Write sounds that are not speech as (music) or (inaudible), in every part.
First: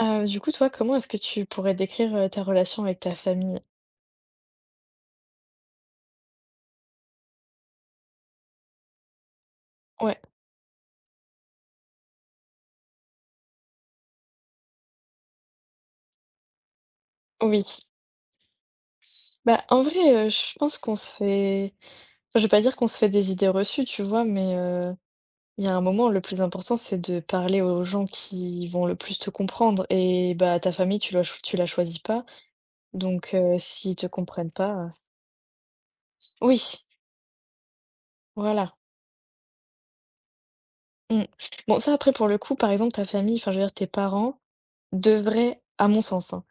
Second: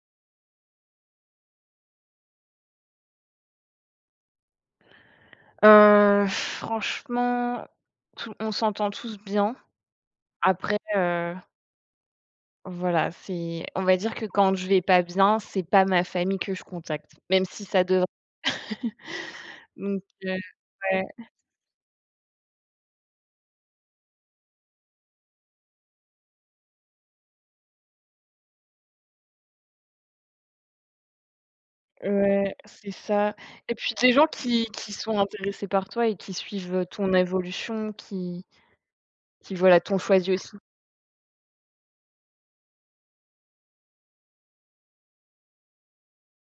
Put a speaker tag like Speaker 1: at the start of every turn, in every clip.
Speaker 1: Du coup, toi, comment est-ce que tu pourrais décrire, ta relation avec ta famille?
Speaker 2: Franchement, tout on s'entend tous bien.
Speaker 1: Ouais,
Speaker 2: Après, voilà, c'est on va dire que quand je vais pas bien, c'est pas ma famille que je contacte, même
Speaker 1: oui.
Speaker 2: si ça devrait. (laughs)
Speaker 1: Bah, en
Speaker 2: Donc,
Speaker 1: vrai, je pense qu'on
Speaker 2: ouais,
Speaker 1: se fait. Enfin, je vais pas dire qu'on se fait des idées reçues, tu vois? Mais, il y a un moment, le plus important, c'est de parler aux gens qui vont le plus te comprendre et bah, ta famille, tu la choisis pas.
Speaker 2: ouais, c'est ça.
Speaker 1: Donc,
Speaker 2: Et puis
Speaker 1: s'ils te
Speaker 2: des gens
Speaker 1: comprennent
Speaker 2: qui
Speaker 1: pas,
Speaker 2: qui sont intéressés par toi et qui
Speaker 1: oui,
Speaker 2: suivent ton évolution, qui
Speaker 1: voilà.
Speaker 2: qui, voilà, t'ont choisi aussi.
Speaker 1: Mmh. Bon, ça, après, pour le coup, par exemple, ta famille, enfin, je veux dire, tes parents devrait, à mon sens, hein,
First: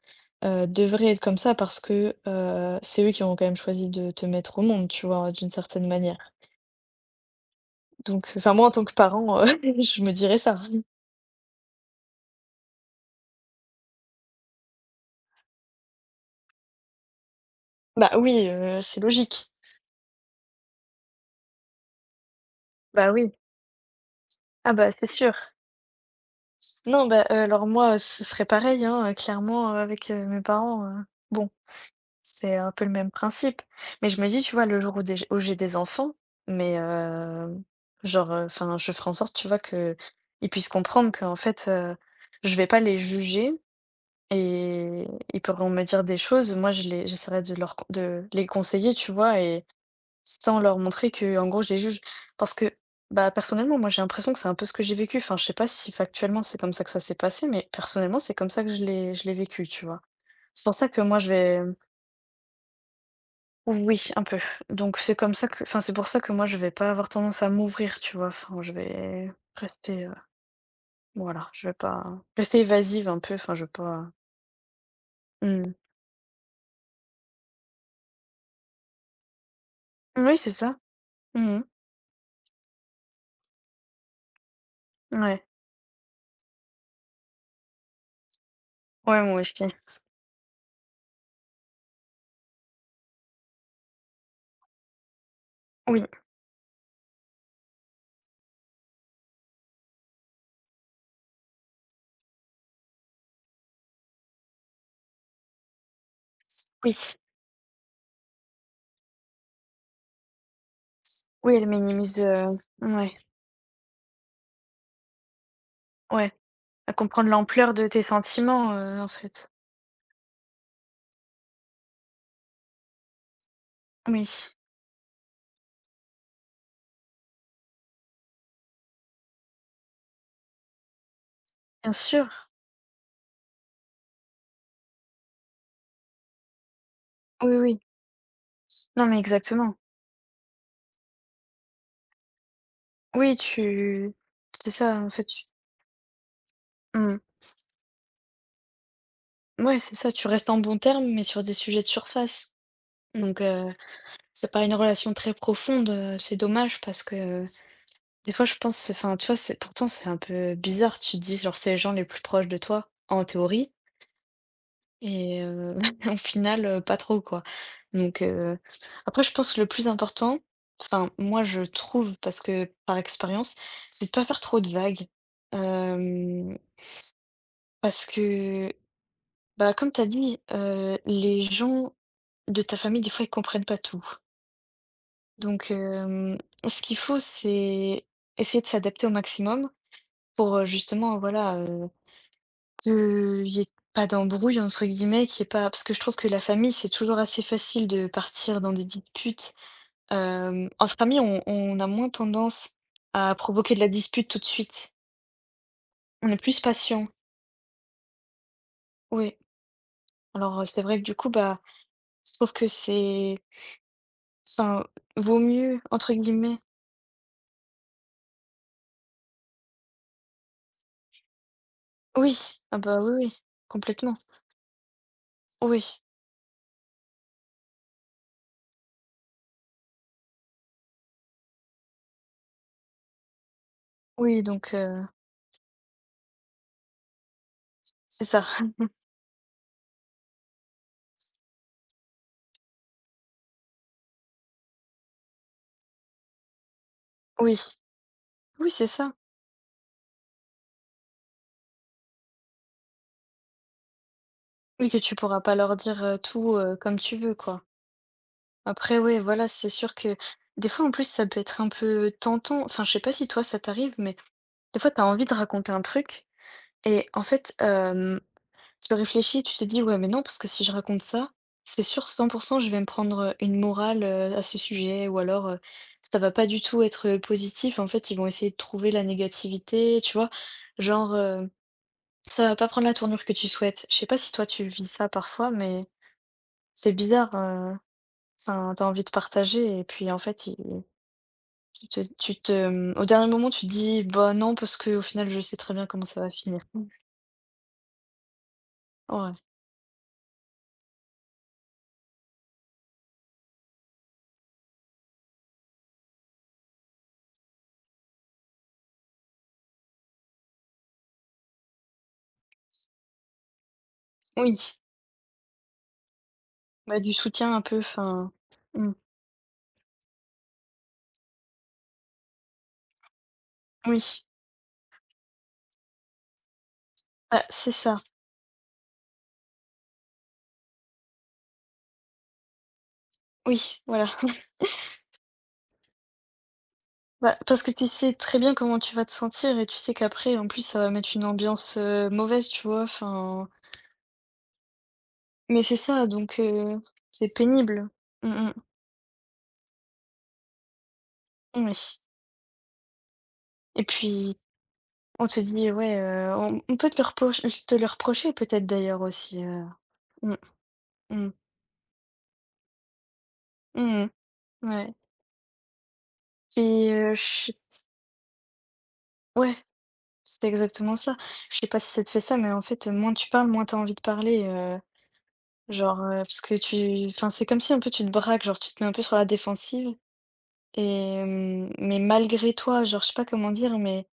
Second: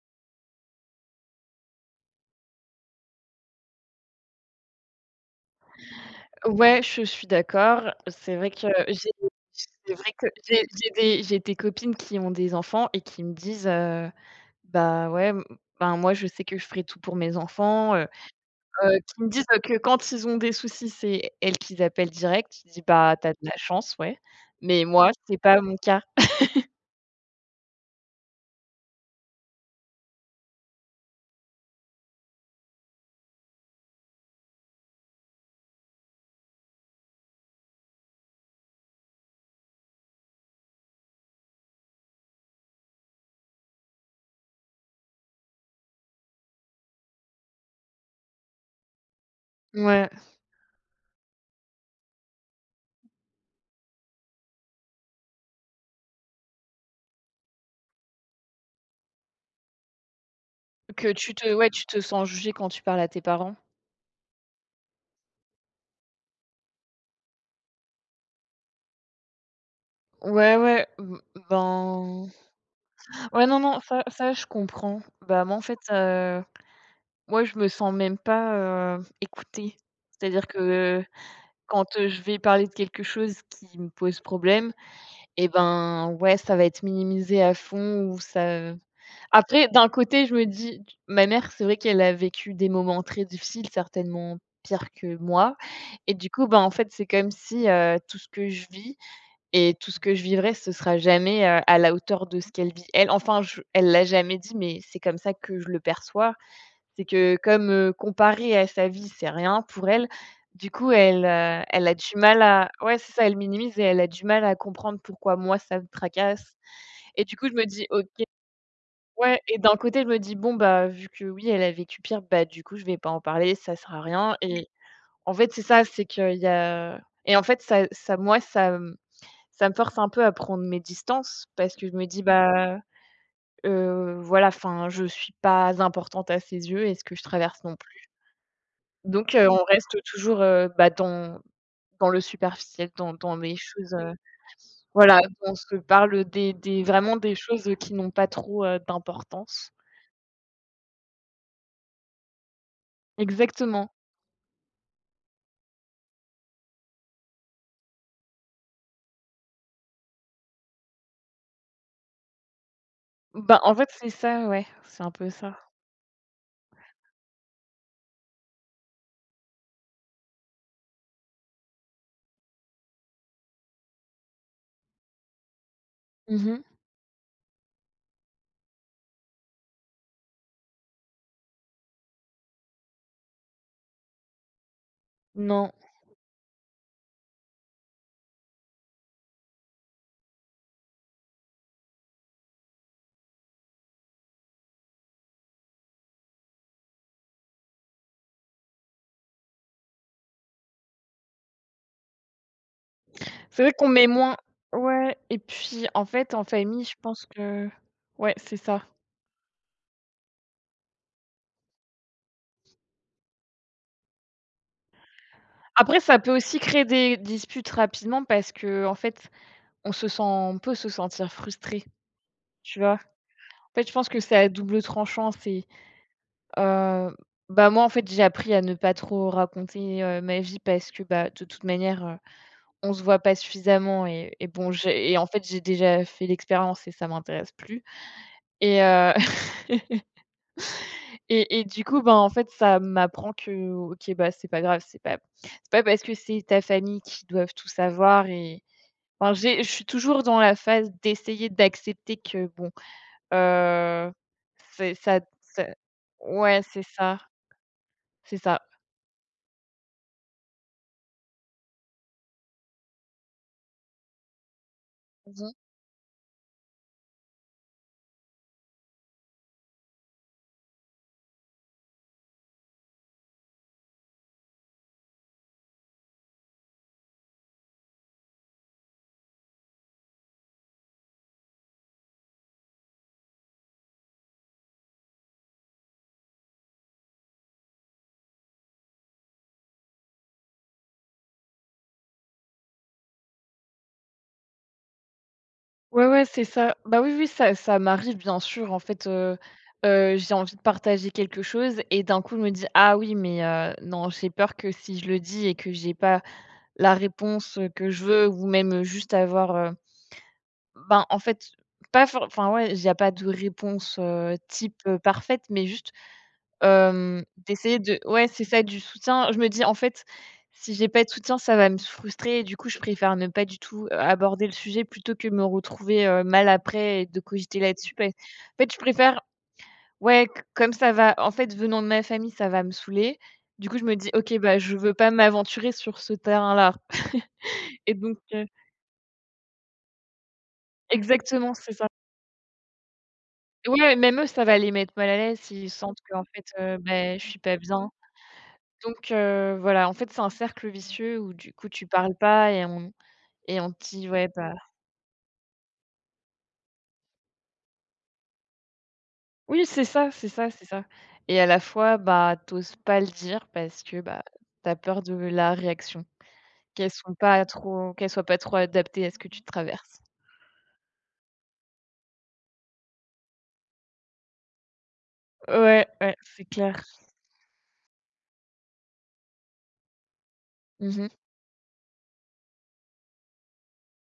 Speaker 1: devrait être comme ça parce que, c'est eux qui ont quand même choisi de te mettre au monde, tu vois? D'une certaine manière.
Speaker 2: Ouais, je suis d'accord.
Speaker 1: Donc, enfin moi en tant que
Speaker 2: J'ai
Speaker 1: parent, (laughs)
Speaker 2: c'est
Speaker 1: je
Speaker 2: vrai
Speaker 1: me
Speaker 2: que
Speaker 1: dirais
Speaker 2: j'ai
Speaker 1: ça.
Speaker 2: j'ai des copines qui ont des enfants et qui me disent, bah, ouais, m ben, moi, je sais que je ferai tout pour mes enfants,
Speaker 1: Bah oui, c'est
Speaker 2: qu'ils me disent,
Speaker 1: logique.
Speaker 2: que quand ils ont des soucis, c'est elles qu'ils appellent direct. Je dis:
Speaker 1: Bah
Speaker 2: «Bah, t'as
Speaker 1: oui.
Speaker 2: de la chance, ouais».
Speaker 1: Ah
Speaker 2: Mais
Speaker 1: bah c'est
Speaker 2: moi,
Speaker 1: sûr.
Speaker 2: c'est pas mon cas.
Speaker 1: Non, bah, alors moi, ce serait pareil, hein, clairement, avec, mes parents, bon. C'est un peu le même principe. Mais je me dis, tu vois, le jour où, où j'ai des enfants, mais genre, enfin, je ferai en sorte, tu vois, que ils puissent comprendre qu'en fait, je vais pas les juger et ils pourront me dire des choses. Moi, j'essaierai de leur, de les conseiller, tu vois, et
Speaker 2: Ouais,
Speaker 1: sans leur montrer que, en gros, je les juge. Parce que, bah, personnellement, moi, j'ai l'impression que c'est un peu ce que j'ai vécu. Enfin, je sais pas si factuellement c'est comme ça que ça s'est passé, mais personnellement, c'est comme ça que je l'ai vécu, tu vois. C'est pour ça que moi, je vais
Speaker 2: ouais, tu te sens jugé quand tu parles à tes parents?
Speaker 1: oui, un peu. Donc c'est comme ça que enfin, c'est pour ça que moi je vais pas avoir tendance à m'ouvrir, tu vois? Enfin, je vais rester,
Speaker 2: Ouais, ouais, b
Speaker 1: voilà, je vais pas
Speaker 2: ben,
Speaker 1: rester évasive un peu,
Speaker 2: ouais,
Speaker 1: enfin
Speaker 2: non,
Speaker 1: je vais
Speaker 2: non, ça
Speaker 1: pas
Speaker 2: ça, je comprends. Bah, moi, en
Speaker 1: mmh.
Speaker 2: fait, moi, je me sens même pas, écoutée.
Speaker 1: Oui,
Speaker 2: C'est-à-dire
Speaker 1: c'est ça.
Speaker 2: que
Speaker 1: Mmh.
Speaker 2: quand, je vais parler de quelque chose qui me pose problème.
Speaker 1: Ouais.
Speaker 2: Et ben, ouais, ça va être minimisé à fond ou ça
Speaker 1: Ouais, moi aussi.
Speaker 2: après. D'un côté, je me dis ma mère, c'est vrai qu'elle a vécu des moments très difficiles, certainement pires que moi,
Speaker 1: Oui,
Speaker 2: et du coup, ben, en fait, c'est comme si, tout ce que je vis et tout ce que je vivrai, ce sera jamais, à la hauteur de ce qu'elle vit elle. Enfin, je elle l'a jamais dit, mais c'est comme ça que je le perçois.
Speaker 1: oui.
Speaker 2: C'est que, comme, comparé à sa vie, c'est rien pour elle, du coup, elle,
Speaker 1: Oui, elle
Speaker 2: elle a du
Speaker 1: minimise,
Speaker 2: mal à... Ouais, c'est
Speaker 1: ouais,
Speaker 2: ça, elle minimise et elle a du mal à comprendre pourquoi moi ça me
Speaker 1: ouais.
Speaker 2: tracasse.
Speaker 1: À
Speaker 2: Et
Speaker 1: comprendre
Speaker 2: du coup, je me
Speaker 1: l'ampleur
Speaker 2: dis:
Speaker 1: de tes
Speaker 2: «OK».
Speaker 1: sentiments, en
Speaker 2: Ouais,
Speaker 1: fait.
Speaker 2: et d'un côté, je me dis: «Bon, bah, vu que oui, elle a vécu pire, bah, du coup, je vais pas en parler, ça sert à
Speaker 1: Oui,
Speaker 2: rien». Et en fait, c'est ça, c'est qu'il y a et en fait, ça, moi, ça me force un peu à prendre mes distances parce que je
Speaker 1: bien
Speaker 2: me dis:
Speaker 1: sûr.
Speaker 2: «Bah, voilà, enfin, je suis pas importante à ses yeux et ce que je
Speaker 1: Oui,
Speaker 2: traverse non
Speaker 1: oui.
Speaker 2: plus».
Speaker 1: Non, mais
Speaker 2: Donc, on
Speaker 1: exactement.
Speaker 2: reste toujours, bah, dans le superficiel, dans
Speaker 1: Oui,
Speaker 2: les choses,
Speaker 1: tu c'est ça, en
Speaker 2: voilà,
Speaker 1: fait, tu
Speaker 2: on se parle des vraiment
Speaker 1: mmh.
Speaker 2: des choses qui n'ont pas trop, d'importance.
Speaker 1: Ouais, c'est ça, tu restes en bons termes, mais sur des sujets de surface. Donc,
Speaker 2: Exactement.
Speaker 1: c'est pas une relation très profonde, c'est dommage parce que des fois je pense enfin, tu vois, c'est pourtant c'est un peu bizarre. Tu te dis genre c'est les gens les plus proches de toi en
Speaker 2: Bah,
Speaker 1: théorie
Speaker 2: en fait, c'est ça, ouais, c'est un peu
Speaker 1: et
Speaker 2: ça.
Speaker 1: (laughs) au final, pas trop quoi. Donc, après je pense que le plus important, enfin moi je trouve parce que par expérience, c'est de pas faire trop de vagues. Hem,
Speaker 2: Mmh.
Speaker 1: Parce que, bah, comme tu as dit, les gens de ta famille des fois ils comprennent pas tout. Donc,
Speaker 2: Non.
Speaker 1: ce qu'il faut, c'est essayer de s'adapter au maximum pour, justement, voilà, qu'il y ait pas d'embrouille, entre guillemets, qu'il y ait pas parce que je trouve que la famille, c'est toujours assez facile de partir dans des disputes. Entre amis, on a moins tendance à
Speaker 2: C'est vrai
Speaker 1: provoquer de
Speaker 2: qu'on
Speaker 1: la
Speaker 2: met
Speaker 1: dispute
Speaker 2: moins...
Speaker 1: tout de suite.
Speaker 2: Ouais, et puis, en
Speaker 1: On
Speaker 2: fait,
Speaker 1: est
Speaker 2: en
Speaker 1: plus
Speaker 2: famille, je
Speaker 1: patient,
Speaker 2: pense que... Ouais, c'est ça.
Speaker 1: oui. Alors, c'est vrai que du coup, bah, je trouve que c'est enfin, «vaut mieux»
Speaker 2: Après,
Speaker 1: entre
Speaker 2: ça peut
Speaker 1: guillemets
Speaker 2: aussi créer des disputes rapidement parce que en fait, on peut se sentir frustré,
Speaker 1: oui, ah
Speaker 2: tu vois?
Speaker 1: bah, oui, oui,
Speaker 2: En fait, je pense
Speaker 1: complètement,
Speaker 2: que c'est à double tranchant. C'est
Speaker 1: oui,
Speaker 2: Heu, Bah, moi, en fait, j'ai appris à ne pas trop raconter, ma vie parce que, bah, de toute manière, on se voit pas suffisamment, et
Speaker 1: oui,
Speaker 2: et bon,
Speaker 1: donc,
Speaker 2: j'ai et en fait, j'ai déjà fait l'expérience et ça m'intéresse plus,
Speaker 1: c'est ça.
Speaker 2: et heu (laughs) et du coup, bah, en fait, ça m'apprend que, OK, bah, c'est pas grave, c'est pas parce que c'est ta famille qui doivent
Speaker 1: Oui,
Speaker 2: tout savoir. Et
Speaker 1: oui, c'est ça.
Speaker 2: enfin, j'ai je suis toujours dans la phase d'essayer d'accepter que bon, heu,
Speaker 1: Oui,
Speaker 2: c'est
Speaker 1: que tu
Speaker 2: ça...
Speaker 1: pourras pas leur dire, tout,
Speaker 2: Ouais, c'est
Speaker 1: comme
Speaker 2: ça,
Speaker 1: tu veux, quoi.
Speaker 2: c'est ça.
Speaker 1: Après, ouais, voilà, c'est sûr que des fois, en plus, ça peut être un peu tentant. Enfin, je sais pas si toi, ça t'arrive, mais des fois, t'as envie de raconter un truc et en fait, tu réfléchis, tu te dis: «Ouais, mais non, parce que si je raconte ça, c'est sûr, 100% je vais me prendre, une morale, à ce sujet ou alors, ça va pas du tout être, positif. En fait, ils vont essayer de trouver la négativité», tu vois? Genre, hem ça va pas prendre la tournure que tu souhaites. Je sais pas si toi tu vis ça parfois, mais c'est bizarre. Enfin, t'as envie de partager et puis en fait, au dernier moment, tu te dis bah non parce que au final, je sais très bien
Speaker 2: Ouais,
Speaker 1: comment ça
Speaker 2: ouais,
Speaker 1: va
Speaker 2: c'est
Speaker 1: finir.
Speaker 2: ça.
Speaker 1: Mm.
Speaker 2: Bah, oui, oui, ça m'arrive bien sûr. En fait,
Speaker 1: Ouais.
Speaker 2: j'ai envie de partager quelque chose et d'un coup, je me dis: «Ah oui, mais, non, j'ai peur que si je le dis et que j'ai pas la réponse que je veux, ou même juste avoir,» ben, en fait, pas for enfin, ouais, il y a pas de réponse, type,
Speaker 1: Oui.
Speaker 2: parfaite, mais juste...
Speaker 1: Bah du soutien un peu.
Speaker 2: D'essayer de... Ouais,
Speaker 1: Enfin.
Speaker 2: c'est ça, du
Speaker 1: Mm.
Speaker 2: soutien. Je me dis: «En fait, si j'ai pas de soutien, ça va me frustrer», et du coup, je préfère ne pas du tout,
Speaker 1: Oui.
Speaker 2: aborder le sujet plutôt que me retrouver, mal après, et de
Speaker 1: Bah
Speaker 2: cogiter
Speaker 1: c'est
Speaker 2: là-dessus.
Speaker 1: ça.
Speaker 2: Bah, en fait, je préfère... Ouais, c comme ça va, en fait, venant de ma famille, ça va me saouler. Du coup,
Speaker 1: Oui.
Speaker 2: je me
Speaker 1: Voilà.
Speaker 2: dis: «OK,
Speaker 1: (laughs)
Speaker 2: bah, je veux pas m'aventurer sur ce terrain-là».
Speaker 1: Bah, parce que
Speaker 2: (laughs)
Speaker 1: tu
Speaker 2: et
Speaker 1: sais
Speaker 2: donc
Speaker 1: très
Speaker 2: heu
Speaker 1: bien comment tu vas te sentir et tu sais qu'après, en plus, ça va mettre une
Speaker 2: Exactement, c'est
Speaker 1: ambiance
Speaker 2: ça.
Speaker 1: mauvaise, tu vois. Enfin.
Speaker 2: Ouais, même eux, ça va les mettre mal à l'aise
Speaker 1: Mais
Speaker 2: s'ils
Speaker 1: c'est
Speaker 2: sentent
Speaker 1: ça,
Speaker 2: que en
Speaker 1: donc
Speaker 2: fait, beh, je
Speaker 1: c'est
Speaker 2: suis pas
Speaker 1: pénible.
Speaker 2: bien.
Speaker 1: Mm, mm.
Speaker 2: Donc, voilà, en fait, c'est un cercle vicieux où du coup, tu
Speaker 1: Oui.
Speaker 2: parles pas et on te
Speaker 1: Et
Speaker 2: dit: «Ouais,
Speaker 1: puis,
Speaker 2: bah...».
Speaker 1: on te dit, ouais, on peut te le reprocher peut-être d'ailleurs aussi,
Speaker 2: Oui, c'est ça, c'est
Speaker 1: mmh,
Speaker 2: ça, c'est ça.
Speaker 1: mmh,
Speaker 2: Et à la fois, bah, t'oses pas le dire parce que,
Speaker 1: mmh
Speaker 2: bah, t'as
Speaker 1: ouais.
Speaker 2: peur de la réaction,
Speaker 1: Et je sais
Speaker 2: qu'elle soit pas trop adaptée à ce que tu
Speaker 1: ouais,
Speaker 2: traverses.
Speaker 1: c'est exactement ça. Je sais pas si ça te fait ça, mais en fait, moins tu parles, moins t'as envie de parler,
Speaker 2: Ouais,
Speaker 1: genre,
Speaker 2: ouais,
Speaker 1: parce
Speaker 2: c'est
Speaker 1: que
Speaker 2: clair.
Speaker 1: tu enfin, c'est comme si un peu tu te braques, genre tu te mets un peu sur la défensive
Speaker 2: Mmh mh.
Speaker 1: et mmh, mais malgré toi, genre, je sais pas comment dire, mais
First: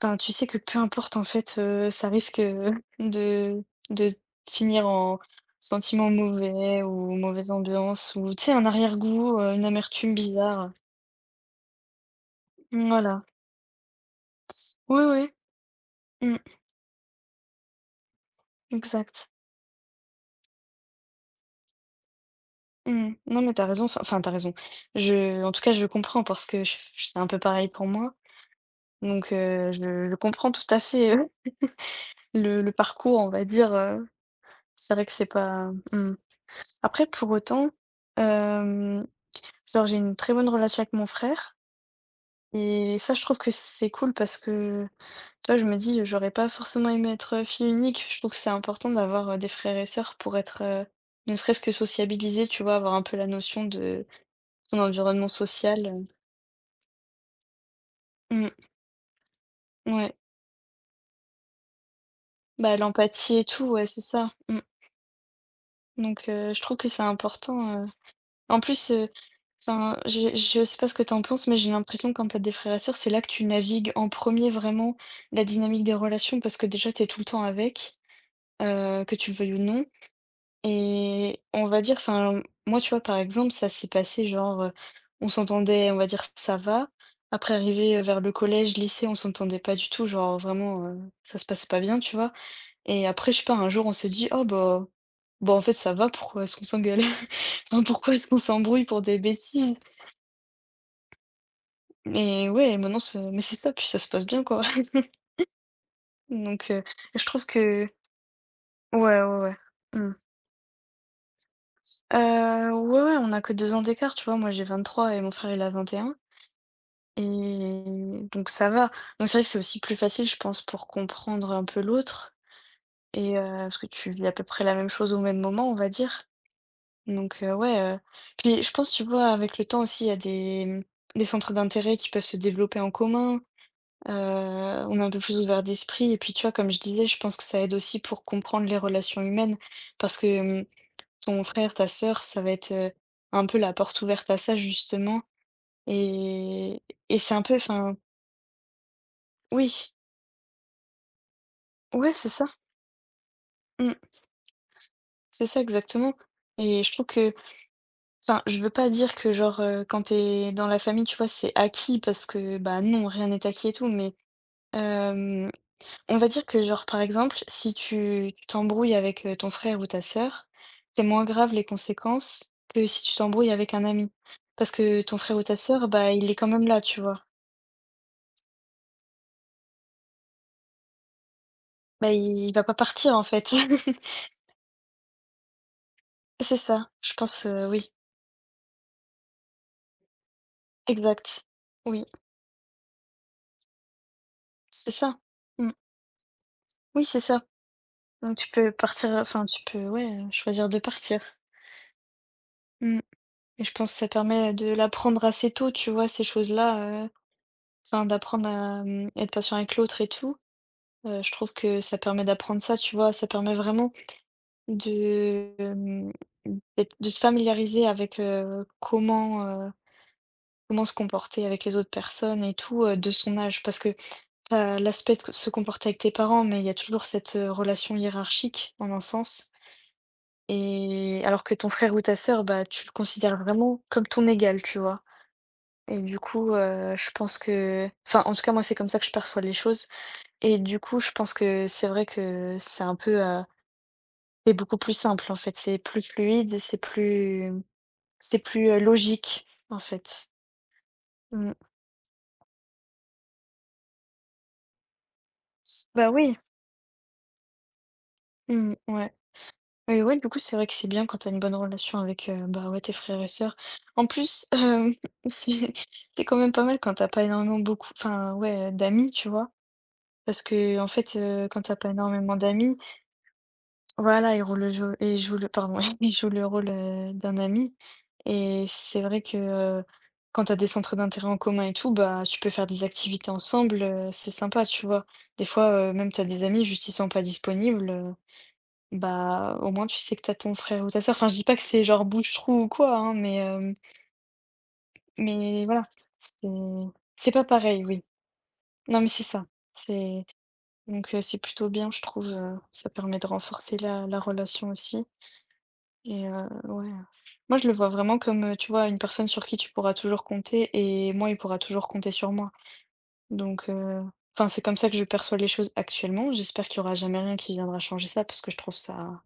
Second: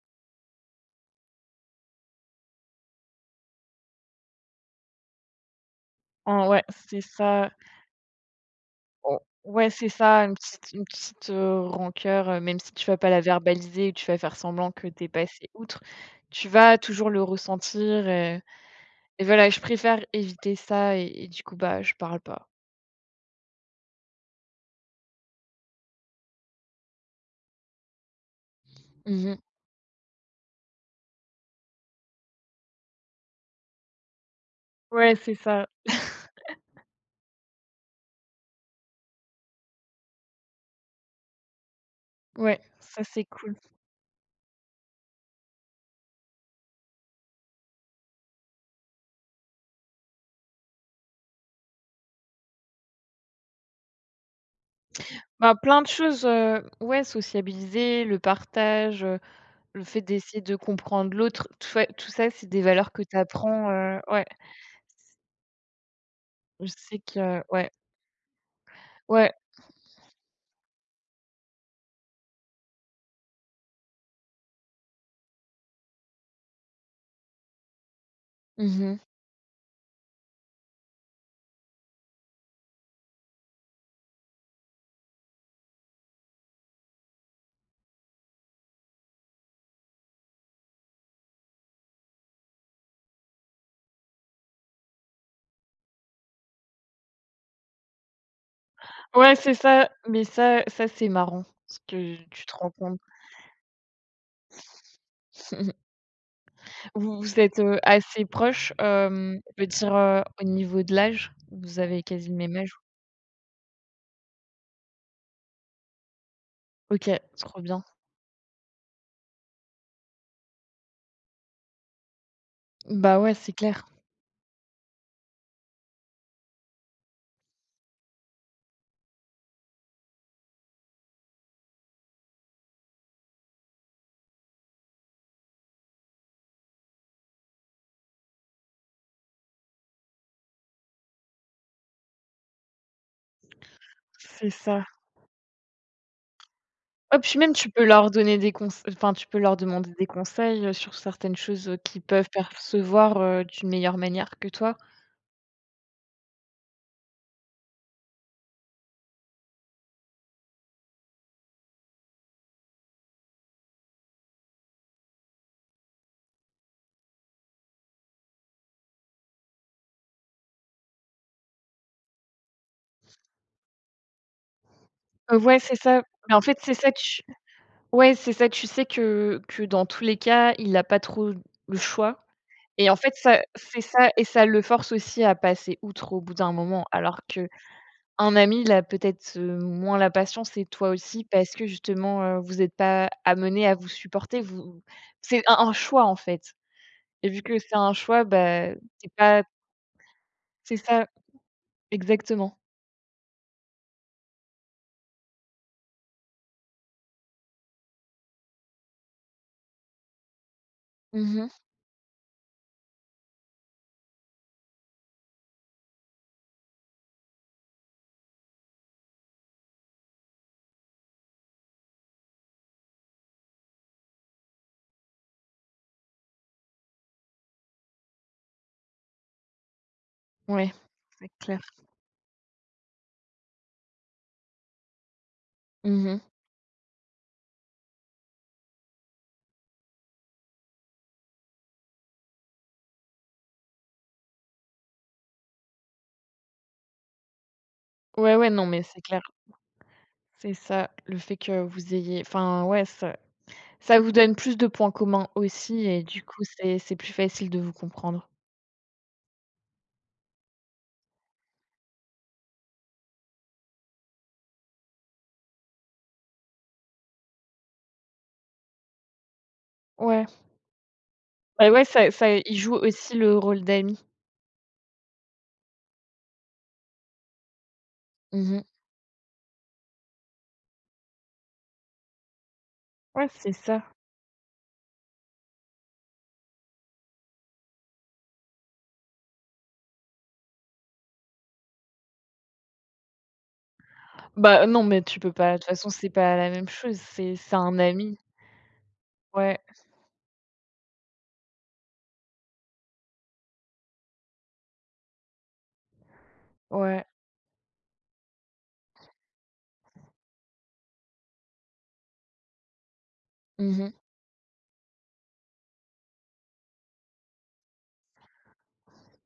Speaker 1: enfin, tu sais que peu importe en fait, ça risque, (laughs) de de finir en sentiment
Speaker 2: Ouais,
Speaker 1: mauvais
Speaker 2: c'est
Speaker 1: ou
Speaker 2: ça.
Speaker 1: mauvaise ambiance ou tu sais un
Speaker 2: On
Speaker 1: arrière-goût, une
Speaker 2: Ouais, c'est
Speaker 1: amertume
Speaker 2: ça, une petite
Speaker 1: bizarre.
Speaker 2: une petite, heu, rancœur, même si tu vas pas la
Speaker 1: Voilà.
Speaker 2: verbaliser ou tu vas faire semblant que
Speaker 1: Oui,
Speaker 2: t'es
Speaker 1: oui.
Speaker 2: passé outre,
Speaker 1: Mmh.
Speaker 2: tu vas toujours le ressentir. Et
Speaker 1: Exact.
Speaker 2: voilà, je préfère éviter ça, et du coup, bah, je parle pas.
Speaker 1: Mmh. Non, mais t'as raison, enfin t'as raison. Je En tout cas, je comprends parce que je f c'est un peu pareil pour moi donc
Speaker 2: Mmh.
Speaker 1: je comprends tout à fait, (laughs) le parcours, on va dire, c'est vrai que
Speaker 2: Ouais,
Speaker 1: c'est
Speaker 2: c'est ça.
Speaker 1: pas mmh. Après pour autant, hem, genre j'ai une très bonne relation avec mon frère.
Speaker 2: Ouais,
Speaker 1: Et
Speaker 2: ça,
Speaker 1: ça, je
Speaker 2: c'est
Speaker 1: trouve que
Speaker 2: cool.
Speaker 1: c'est cool parce que, tu vois, je me dis, j'aurais pas forcément aimé être fille unique. Je trouve que c'est important d'avoir des frères et sœurs pour être, ne serait-ce que sociabilisé, tu vois, avoir un peu la notion de ton environnement
Speaker 2: Bah, plein
Speaker 1: social.
Speaker 2: de choses, ouais, sociabiliser, le
Speaker 1: Mm,
Speaker 2: partage, le fait
Speaker 1: ouais,
Speaker 2: d'essayer de comprendre l'autre, tout ça, c'est des
Speaker 1: bah,
Speaker 2: valeurs que tu
Speaker 1: l'empathie et tout, ouais,
Speaker 2: apprends.
Speaker 1: c'est
Speaker 2: Ouais,
Speaker 1: ça. Mm. Donc, je
Speaker 2: je
Speaker 1: trouve que
Speaker 2: sais
Speaker 1: c'est
Speaker 2: que... Ouais,
Speaker 1: important. En plus,
Speaker 2: ouais.
Speaker 1: enfin, je sais pas ce que t'en penses, mais j'ai l'impression que quand t'as des frères et sœurs, c'est là que tu navigues en premier vraiment la dynamique des relations parce que déjà, t'es tout le temps avec,
Speaker 2: Mmh.
Speaker 1: que tu le veuilles ou non. Et on va dire, enfin, moi, tu vois, par exemple, ça s'est passé genre, on s'entendait, on va dire, ça va. Après, arrivé, vers le collège, lycée, on s'entendait pas du tout, genre vraiment, ça se passait pas bien, tu vois? Et après, je sais pas, un jour, on s'est dit: «Oh bah, en fait, ça va, pourquoi est-ce qu'on s'engueule? (laughs) Enfin, pourquoi est-ce qu'on s'embrouille pour des
Speaker 2: Ouais, c'est
Speaker 1: bêtises?»
Speaker 2: ça, mais ça, c'est marrant parce que tu
Speaker 1: Et
Speaker 2: te rends
Speaker 1: ouais,
Speaker 2: compte.
Speaker 1: maintenant ce mais c'est ça, puis ça se passe bien, quoi. (laughs)
Speaker 2: (laughs)
Speaker 1: Donc
Speaker 2: Vous
Speaker 1: je
Speaker 2: vous
Speaker 1: trouve
Speaker 2: êtes,
Speaker 1: que
Speaker 2: assez proches,
Speaker 1: ouais, ouais, ouais.
Speaker 2: je veux dire,
Speaker 1: Mmh.
Speaker 2: au niveau de l'âge? Vous avez quasi le même âge?
Speaker 1: Ouais, ouais, on a que 2 ans d'écart, tu vois? Moi, j'ai 23 et mon frère, il a 21.
Speaker 2: OK, trop
Speaker 1: Et
Speaker 2: bien.
Speaker 1: donc ça va. Donc c'est vrai que c'est aussi plus facile, je pense, pour comprendre un peu l'autre
Speaker 2: Bah, ouais,
Speaker 1: et
Speaker 2: c'est
Speaker 1: parce que
Speaker 2: clair,
Speaker 1: tu vis à peu près la même chose au même moment, on va dire. Donc ouais, puis je pense, tu vois, avec le temps aussi, il y a des, des centres d'intérêt qui peuvent se développer en commun, on est un peu plus ouvert d'esprit et puis, tu vois, comme je disais, je pense que ça aide aussi pour comprendre les relations humaines parce que, ton frère, ta sœur, ça va être, un peu la porte ouverte à
Speaker 2: c'est
Speaker 1: ça,
Speaker 2: ça.
Speaker 1: justement et et
Speaker 2: Hop,
Speaker 1: c'est
Speaker 2: puis
Speaker 1: un
Speaker 2: même
Speaker 1: peu,
Speaker 2: tu peux
Speaker 1: enfin
Speaker 2: leur donner des conse enfin, tu peux leur
Speaker 1: oui.
Speaker 2: demander des conseils, sur certaines choses, qu'ils
Speaker 1: Ouais,
Speaker 2: peuvent
Speaker 1: c'est ça.
Speaker 2: percevoir, d'une
Speaker 1: Mmh.
Speaker 2: meilleure manière que toi.
Speaker 1: C'est ça exactement et je trouve que enfin, je veux pas dire que genre, quand t'es dans la famille, tu vois, c'est acquis parce que, bah, non, rien n'est acquis et tout, mais hem, on va dire que genre, par exemple, si tu t'embrouilles avec, ton frère ou ta sœur, c'est moins grave les conséquences que si tu t'embrouilles avec un ami. Parce que ton frère ou ta
Speaker 2: Ouais, c'est
Speaker 1: sœur,
Speaker 2: ça.
Speaker 1: bah, il
Speaker 2: Mais
Speaker 1: est
Speaker 2: en
Speaker 1: quand
Speaker 2: fait,
Speaker 1: même
Speaker 2: c'est
Speaker 1: là,
Speaker 2: ça,
Speaker 1: tu
Speaker 2: tu
Speaker 1: vois?
Speaker 2: ouais, c'est ça, tu sais que dans tous les cas, il a pas trop le
Speaker 1: Bah,
Speaker 2: choix,
Speaker 1: il va pas
Speaker 2: et en fait,
Speaker 1: partir, en
Speaker 2: ça
Speaker 1: fait.
Speaker 2: c'est
Speaker 1: (laughs)
Speaker 2: ça, et ça le force aussi à passer outre au bout d'un
Speaker 1: C'est
Speaker 2: moment,
Speaker 1: ça, je
Speaker 2: alors
Speaker 1: pense,
Speaker 2: que...
Speaker 1: oui,
Speaker 2: Un ami, il a peut-être, moins la patience, et toi aussi
Speaker 1: exact.
Speaker 2: parce que
Speaker 1: Oui,
Speaker 2: justement, vous n'êtes pas amenés à vous supporter, vous
Speaker 1: c'est ça.
Speaker 2: c'est un
Speaker 1: Mmh.
Speaker 2: un choix, en fait.
Speaker 1: Oui, c'est
Speaker 2: Et vu
Speaker 1: ça.
Speaker 2: que c'est un choix,
Speaker 1: Donc tu
Speaker 2: bah,
Speaker 1: peux partir,
Speaker 2: c'est pas
Speaker 1: enfin tu peux, ouais, choisir
Speaker 2: c'est
Speaker 1: de
Speaker 2: ça,
Speaker 1: partir.
Speaker 2: exactement.
Speaker 1: Mmh et je pense que ça permet de l'apprendre assez tôt, tu vois? Ces choses-là, enfin d'apprendre à, être patient avec l'autre et tout. Je
Speaker 2: Mmh.
Speaker 1: trouve que ça permet d'apprendre ça, tu vois? Ça permet vraiment de, hem, d'être de se familiariser avec, comment, comment se comporter avec les autres personnes et tout, de son âge. Parce que tu l'aspect de se comporter avec tes parents, mais il y a toujours cette, relation hiérarchique en un sens.
Speaker 2: Ouais,
Speaker 1: Et
Speaker 2: c'est
Speaker 1: alors que
Speaker 2: clair.
Speaker 1: ton frère ou ta sœur, bah, tu le considères vraiment comme ton égal, tu vois? Et du
Speaker 2: Mmh.
Speaker 1: coup, je pense que enfin, en tout cas, moi, c'est comme ça que je perçois les choses et du coup, je pense que c'est vrai que c'est un peu, c'est beaucoup plus simple, en fait. C'est plus fluide, c'est plus
Speaker 2: Ouais,
Speaker 1: c'est
Speaker 2: ouais, non,
Speaker 1: plus, heu,
Speaker 2: mais c'est clair.
Speaker 1: logique, en fait.
Speaker 2: C'est ça, le fait
Speaker 1: Mmh.
Speaker 2: que vous ayez... enfin, ouais, ça vous donne plus de points communs aussi, et
Speaker 1: Bah,
Speaker 2: du
Speaker 1: oui.
Speaker 2: coup, c'est plus facile de vous comprendre.
Speaker 1: Mmh, ouais. Et ouais, du coup, c'est vrai que c'est bien quand t'as une bonne relation avec, bah, ouais, tes frères et sœurs. En plus, (laughs) c'est c'est quand même pas mal quand t'as pas énormément beaucoup enfin, ouais, d'amis, tu vois?
Speaker 2: Ouais,
Speaker 1: Parce que en fait, quand
Speaker 2: bah,
Speaker 1: t'as
Speaker 2: ouais,
Speaker 1: pas
Speaker 2: ça
Speaker 1: énormément
Speaker 2: y joue
Speaker 1: d'amis,
Speaker 2: aussi le rôle d'ami.
Speaker 1: voilà, il roule le jeu il joue le pardon, (laughs) il joue le rôle, d'un ami
Speaker 2: Mmh.
Speaker 1: et c'est vrai que, quand t'as des centres d'intérêt en commun et tout, bah, tu peux faire des
Speaker 2: Ouais,
Speaker 1: activités
Speaker 2: c'est ça.
Speaker 1: ensemble, c'est sympa, tu vois? Des fois, même t'as des amis, juste ils sont pas disponibles, bah, au moins tu sais que t'as ton frère ou ta sœur. Enfin, je dis pas que c'est genre bouche-trou ou quoi, hein, mais, hem,
Speaker 2: Bah, non, mais tu peux pas, de
Speaker 1: mais
Speaker 2: toute
Speaker 1: voilà,
Speaker 2: façon, c'est pas
Speaker 1: c'est
Speaker 2: la même chose,
Speaker 1: c'est
Speaker 2: c'est
Speaker 1: pas
Speaker 2: c'est un
Speaker 1: pareil, oui.
Speaker 2: ami.
Speaker 1: Non, mais c'est ça,
Speaker 2: Ouais,
Speaker 1: c'est donc, c'est plutôt bien, je trouve, ça permet de renforcer la relation aussi et ouais,
Speaker 2: ouais.
Speaker 1: moi, je le vois vraiment comme, tu vois, une personne sur qui tu pourras toujours compter et moi, il pourra toujours compter sur moi. Donc,
Speaker 2: Mmh.
Speaker 1: enfin, c'est comme ça que je perçois les choses actuellement. J'espère qu'il y aura jamais rien qui viendra changer ça parce que je trouve ça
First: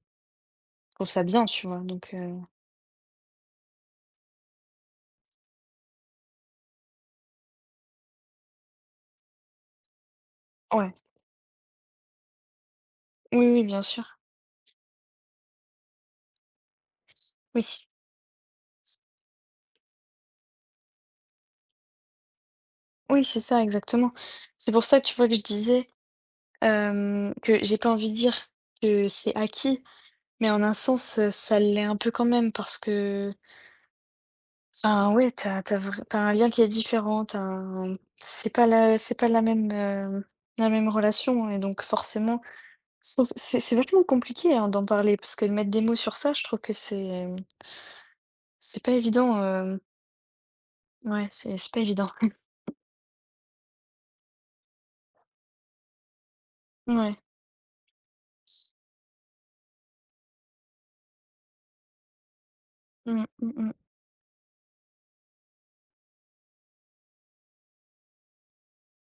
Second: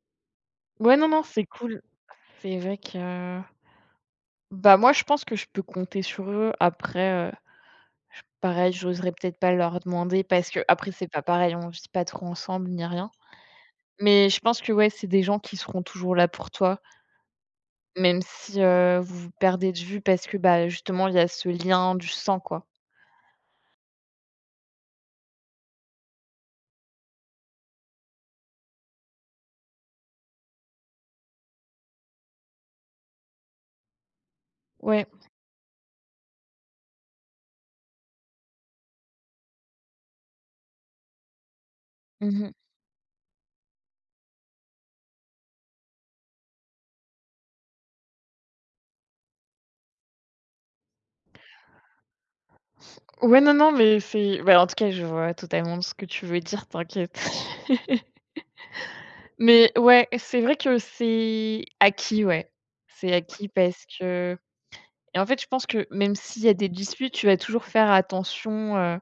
Speaker 1: je
Speaker 2: Ouais, non,
Speaker 1: trouve
Speaker 2: non,
Speaker 1: ça
Speaker 2: c'est
Speaker 1: bien, tu vois?
Speaker 2: cool.
Speaker 1: Donc,
Speaker 2: C'est vrai que... bah, moi, je pense que je peux compter sur eux. Après, je pareil, j'oserais peut-être pas leur demander parce que après
Speaker 1: ouais.
Speaker 2: c'est pas pareil, on vit pas trop ensemble ni rien.
Speaker 1: Oui, oui, bien sûr.
Speaker 2: Mais je pense que, ouais, c'est des gens qui seront toujours là pour toi,
Speaker 1: Oui.
Speaker 2: même si, vous vous perdez de vue parce que, bah, justement, il y a ce lien du sang, quoi.
Speaker 1: Oui, c'est ça, exactement. C'est pour ça, tu vois, que je disais, que j'ai pas envie de dire que c'est acquis, mais en un sens, ça l'est un peu quand même parce que
Speaker 2: Ouais.
Speaker 1: enfin ouais, t'as t'as tu as un lien qui est différent, t'as un c'est pas la même, la même relation hein, et donc forcément
Speaker 2: Mmh.
Speaker 1: je trouve c'est vachement compliqué, hein, d'en parler parce que de mettre des mots sur ça, je trouve que c'est pas évident, ouais, c'est pas évident.
Speaker 2: Ouais, non, non, mais, c'est bah, en tout cas, je vois totalement ce que tu veux dire,
Speaker 1: Ouais.
Speaker 2: t'inquiète. (laughs) Mais ouais, c'est vrai que c'est acquis, ouais. C'est
Speaker 1: Mmh,
Speaker 2: acquis
Speaker 1: mmh mh.
Speaker 2: parce que... et en fait, je pense que même s'il y a des disputes, tu vas toujours faire attention,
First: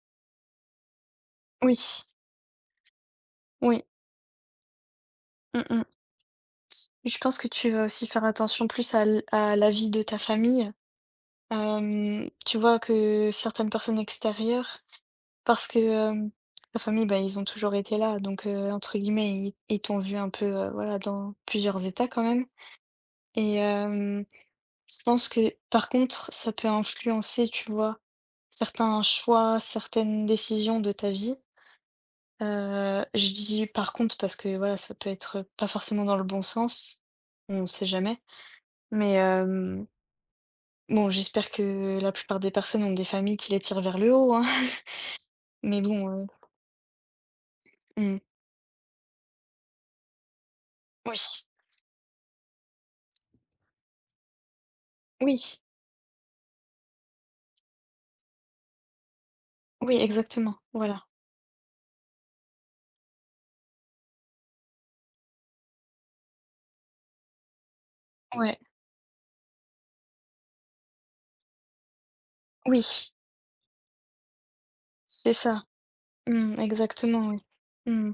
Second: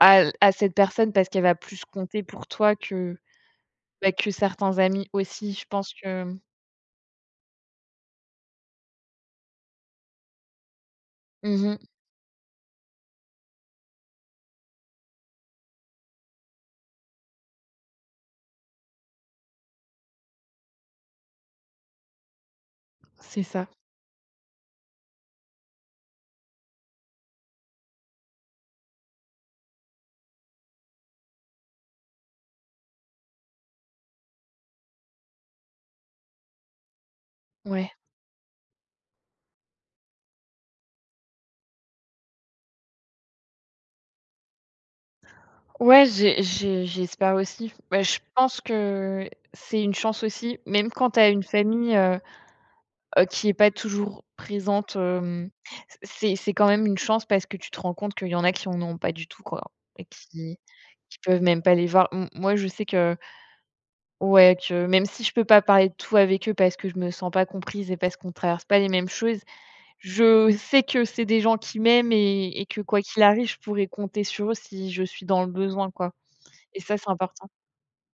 Speaker 2: à cette personne parce qu'elle va plus
Speaker 1: Oui,
Speaker 2: compter pour toi que,
Speaker 1: oui.
Speaker 2: bah, que certains amis aussi.
Speaker 1: Mmh
Speaker 2: Je
Speaker 1: mh.
Speaker 2: pense que... mmh,
Speaker 1: Je pense que tu vas aussi faire attention plus à la vie de ta famille.
Speaker 2: mmh,
Speaker 1: Hem, tu vois que certaines personnes extérieures. Parce que, la famille, bah, ils ont toujours été là, donc entre guillemets, ils t'ont vu un peu, voilà, dans plusieurs états quand même
Speaker 2: c'est
Speaker 1: et
Speaker 2: ça,
Speaker 1: je pense que par contre, ça peut influencer, tu vois? Certains choix, certaines décisions de ta vie. Je dis par contre parce que voilà, ça peut être pas forcément dans le bon sens, on sait
Speaker 2: ouais.
Speaker 1: jamais. Mais bon, j'espère que la plupart des personnes ont des familles qui les tirent vers le haut, hein, (laughs) mais
Speaker 2: Ouais,
Speaker 1: bon,
Speaker 2: j'ai j'ai j'espère aussi. Bah,
Speaker 1: mmh.
Speaker 2: je pense que c'est une chance aussi, même quand tu as une
Speaker 1: Oui,
Speaker 2: famille, qui est pas toujours présente,
Speaker 1: oui.
Speaker 2: c'est quand même une chance parce que tu te rends compte qu'il y en a qui en ont pas du tout, quoi,
Speaker 1: Oui,
Speaker 2: et
Speaker 1: exactement,
Speaker 2: qui
Speaker 1: voilà,
Speaker 2: qui peuvent même pas les voir. M Moi, je sais que... Ouais, que même si je peux pas parler de tout avec eux parce que je me sens pas comprise et parce qu'on
Speaker 1: ouais,
Speaker 2: traverse pas les mêmes choses, je sais que c'est des gens qui m'aiment et que, quoi
Speaker 1: oui,
Speaker 2: qu'il arrive, je pourrais compter sur eux si je suis
Speaker 1: c'est
Speaker 2: dans le
Speaker 1: ça.
Speaker 2: besoin, quoi.
Speaker 1: Mmh,
Speaker 2: Et ça, c'est
Speaker 1: exactement, oui.
Speaker 2: important.
Speaker 1: Mmh.